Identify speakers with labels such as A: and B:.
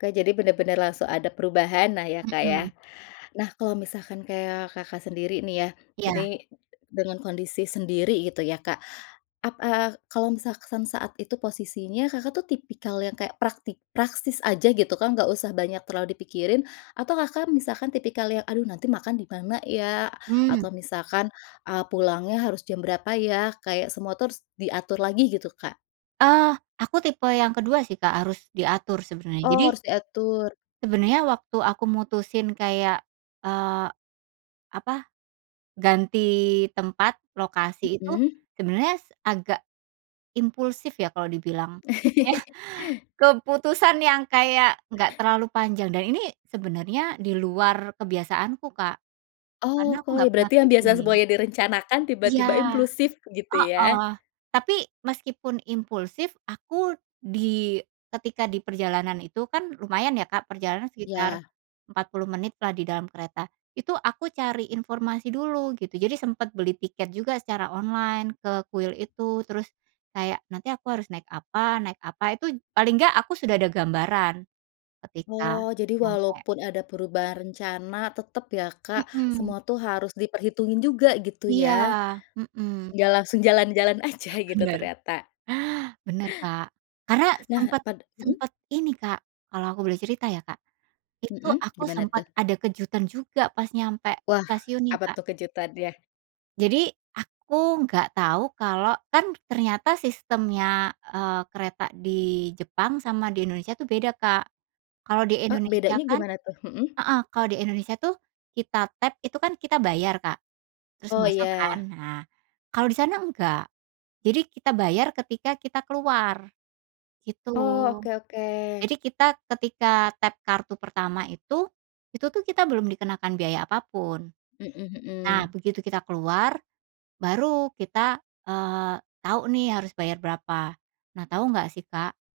A: Oke jadi benar-benar langsung ada perubahan nah ya, Kak, ya.
B: Mhm.
A: Nah, kalau misalkan kayak, Kakak, sendiri nih ya,
B: Iya.
A: ini dengan kondisi sendiri gitu ya, Kak, ap eee, kalau misalkan saat itu posisinya, Kakak, tuh tipikal yang kayak praktik praktis aja gitu kan nggak usah banyak terlalu dipikirin atau, Kakak, misalkan tipikal yang, aduh nanti makan di mana ya?
B: Mmm.
A: Atau misalkan, eee, pulangnya harus jam berapa ya? Kayak semua diatur lagi gitu, Kak.
B: Eee, aku tipe yang kedua sih, Kak, harus diatur sebenarnya,
A: Oh,
B: jadi
A: harus diatur.
B: sebenarnya waktu aku mutusin kayak, eee, apa ganti tempat, lokasi itu
A: Mhm.
B: sebenarnya agak impulsif ya kalau dibilang iya, keputusan yang kayak nggak terlalu panjang dan ini sebenernya diluar kebiasaanku, Kak, karena
A: Oh,
B: aku
A: koy
B: gak pernah
A: berarti yang
B: kayak
A: biasa
B: gini.
A: semuanya direncanakan,
B: Iya,
A: tiba-tiba impulsif gitu, ya?
B: heeh. Tapi meskipun impulsif, aku di ketika diperjalanan itu kan lumayan ya, Kak, perjalanan sekitar
A: Iya.
B: 40 menit lah di dalam kereta, itu aku cari informasi dulu gitu, jadi sempet beli tiket juga secara online ke kuil itu terus kayak, nanti aku harus naik apa naik apa, itu paling nggak aku sudah ada gambaran, ketika
A: Oh, jadi
B: nyampe.
A: walaupun ada perubahan rencana tetap ya, Kak,
B: Mhm.
A: semua tuh harus diperhitungin juga gitu ya.
B: Iya, mhm.
A: Enggak langsung jalan-jalan aja gitu
B: Benar.
A: ternyata.
B: Benar, Kak, karena
A: Nah,
B: sempet
A: pad mhm.
B: sempet ini, Kak, kalau aku boleh cerita ya, Kak, itu
A: Mhm,
B: aku
A: gimana
B: sempet
A: tuh?
B: ada kejutan juga pas nyampe
A: Wah,
B: stasiunnya,
A: apa
B: Kak.
A: tuh kejutannya?
B: Jadi aku nggak tahu kalau kan, ternyata sistemnya, eee, kereta di Jepang sama di Indonesia tuh beda, Kak. Kalau di
A: Oh,
B: Indonesia
A: bedanya
B: kan
A: gimana tuh? Mhm.
B: heeh, kalau di Indonesia tuh kita tap itu kan kita bayar, Kak, terus
A: Oh,
B: masuk kan.
A: ya.
B: Nah, kalau di sana nggak. Jadi kita bayar ketika kita keluar, gitu.
A: Oh, oke oke.
B: Jadi kita ketika tap kartu pertama itu, itu tuh kita belum dikenakan biaya apapun.
A: Mhm
B: Nah,
A: mhm.
B: begitu kita keluar baru kita, eee, tahu nih harus bayar berapa. Nah, tahu nggak sih, Kak?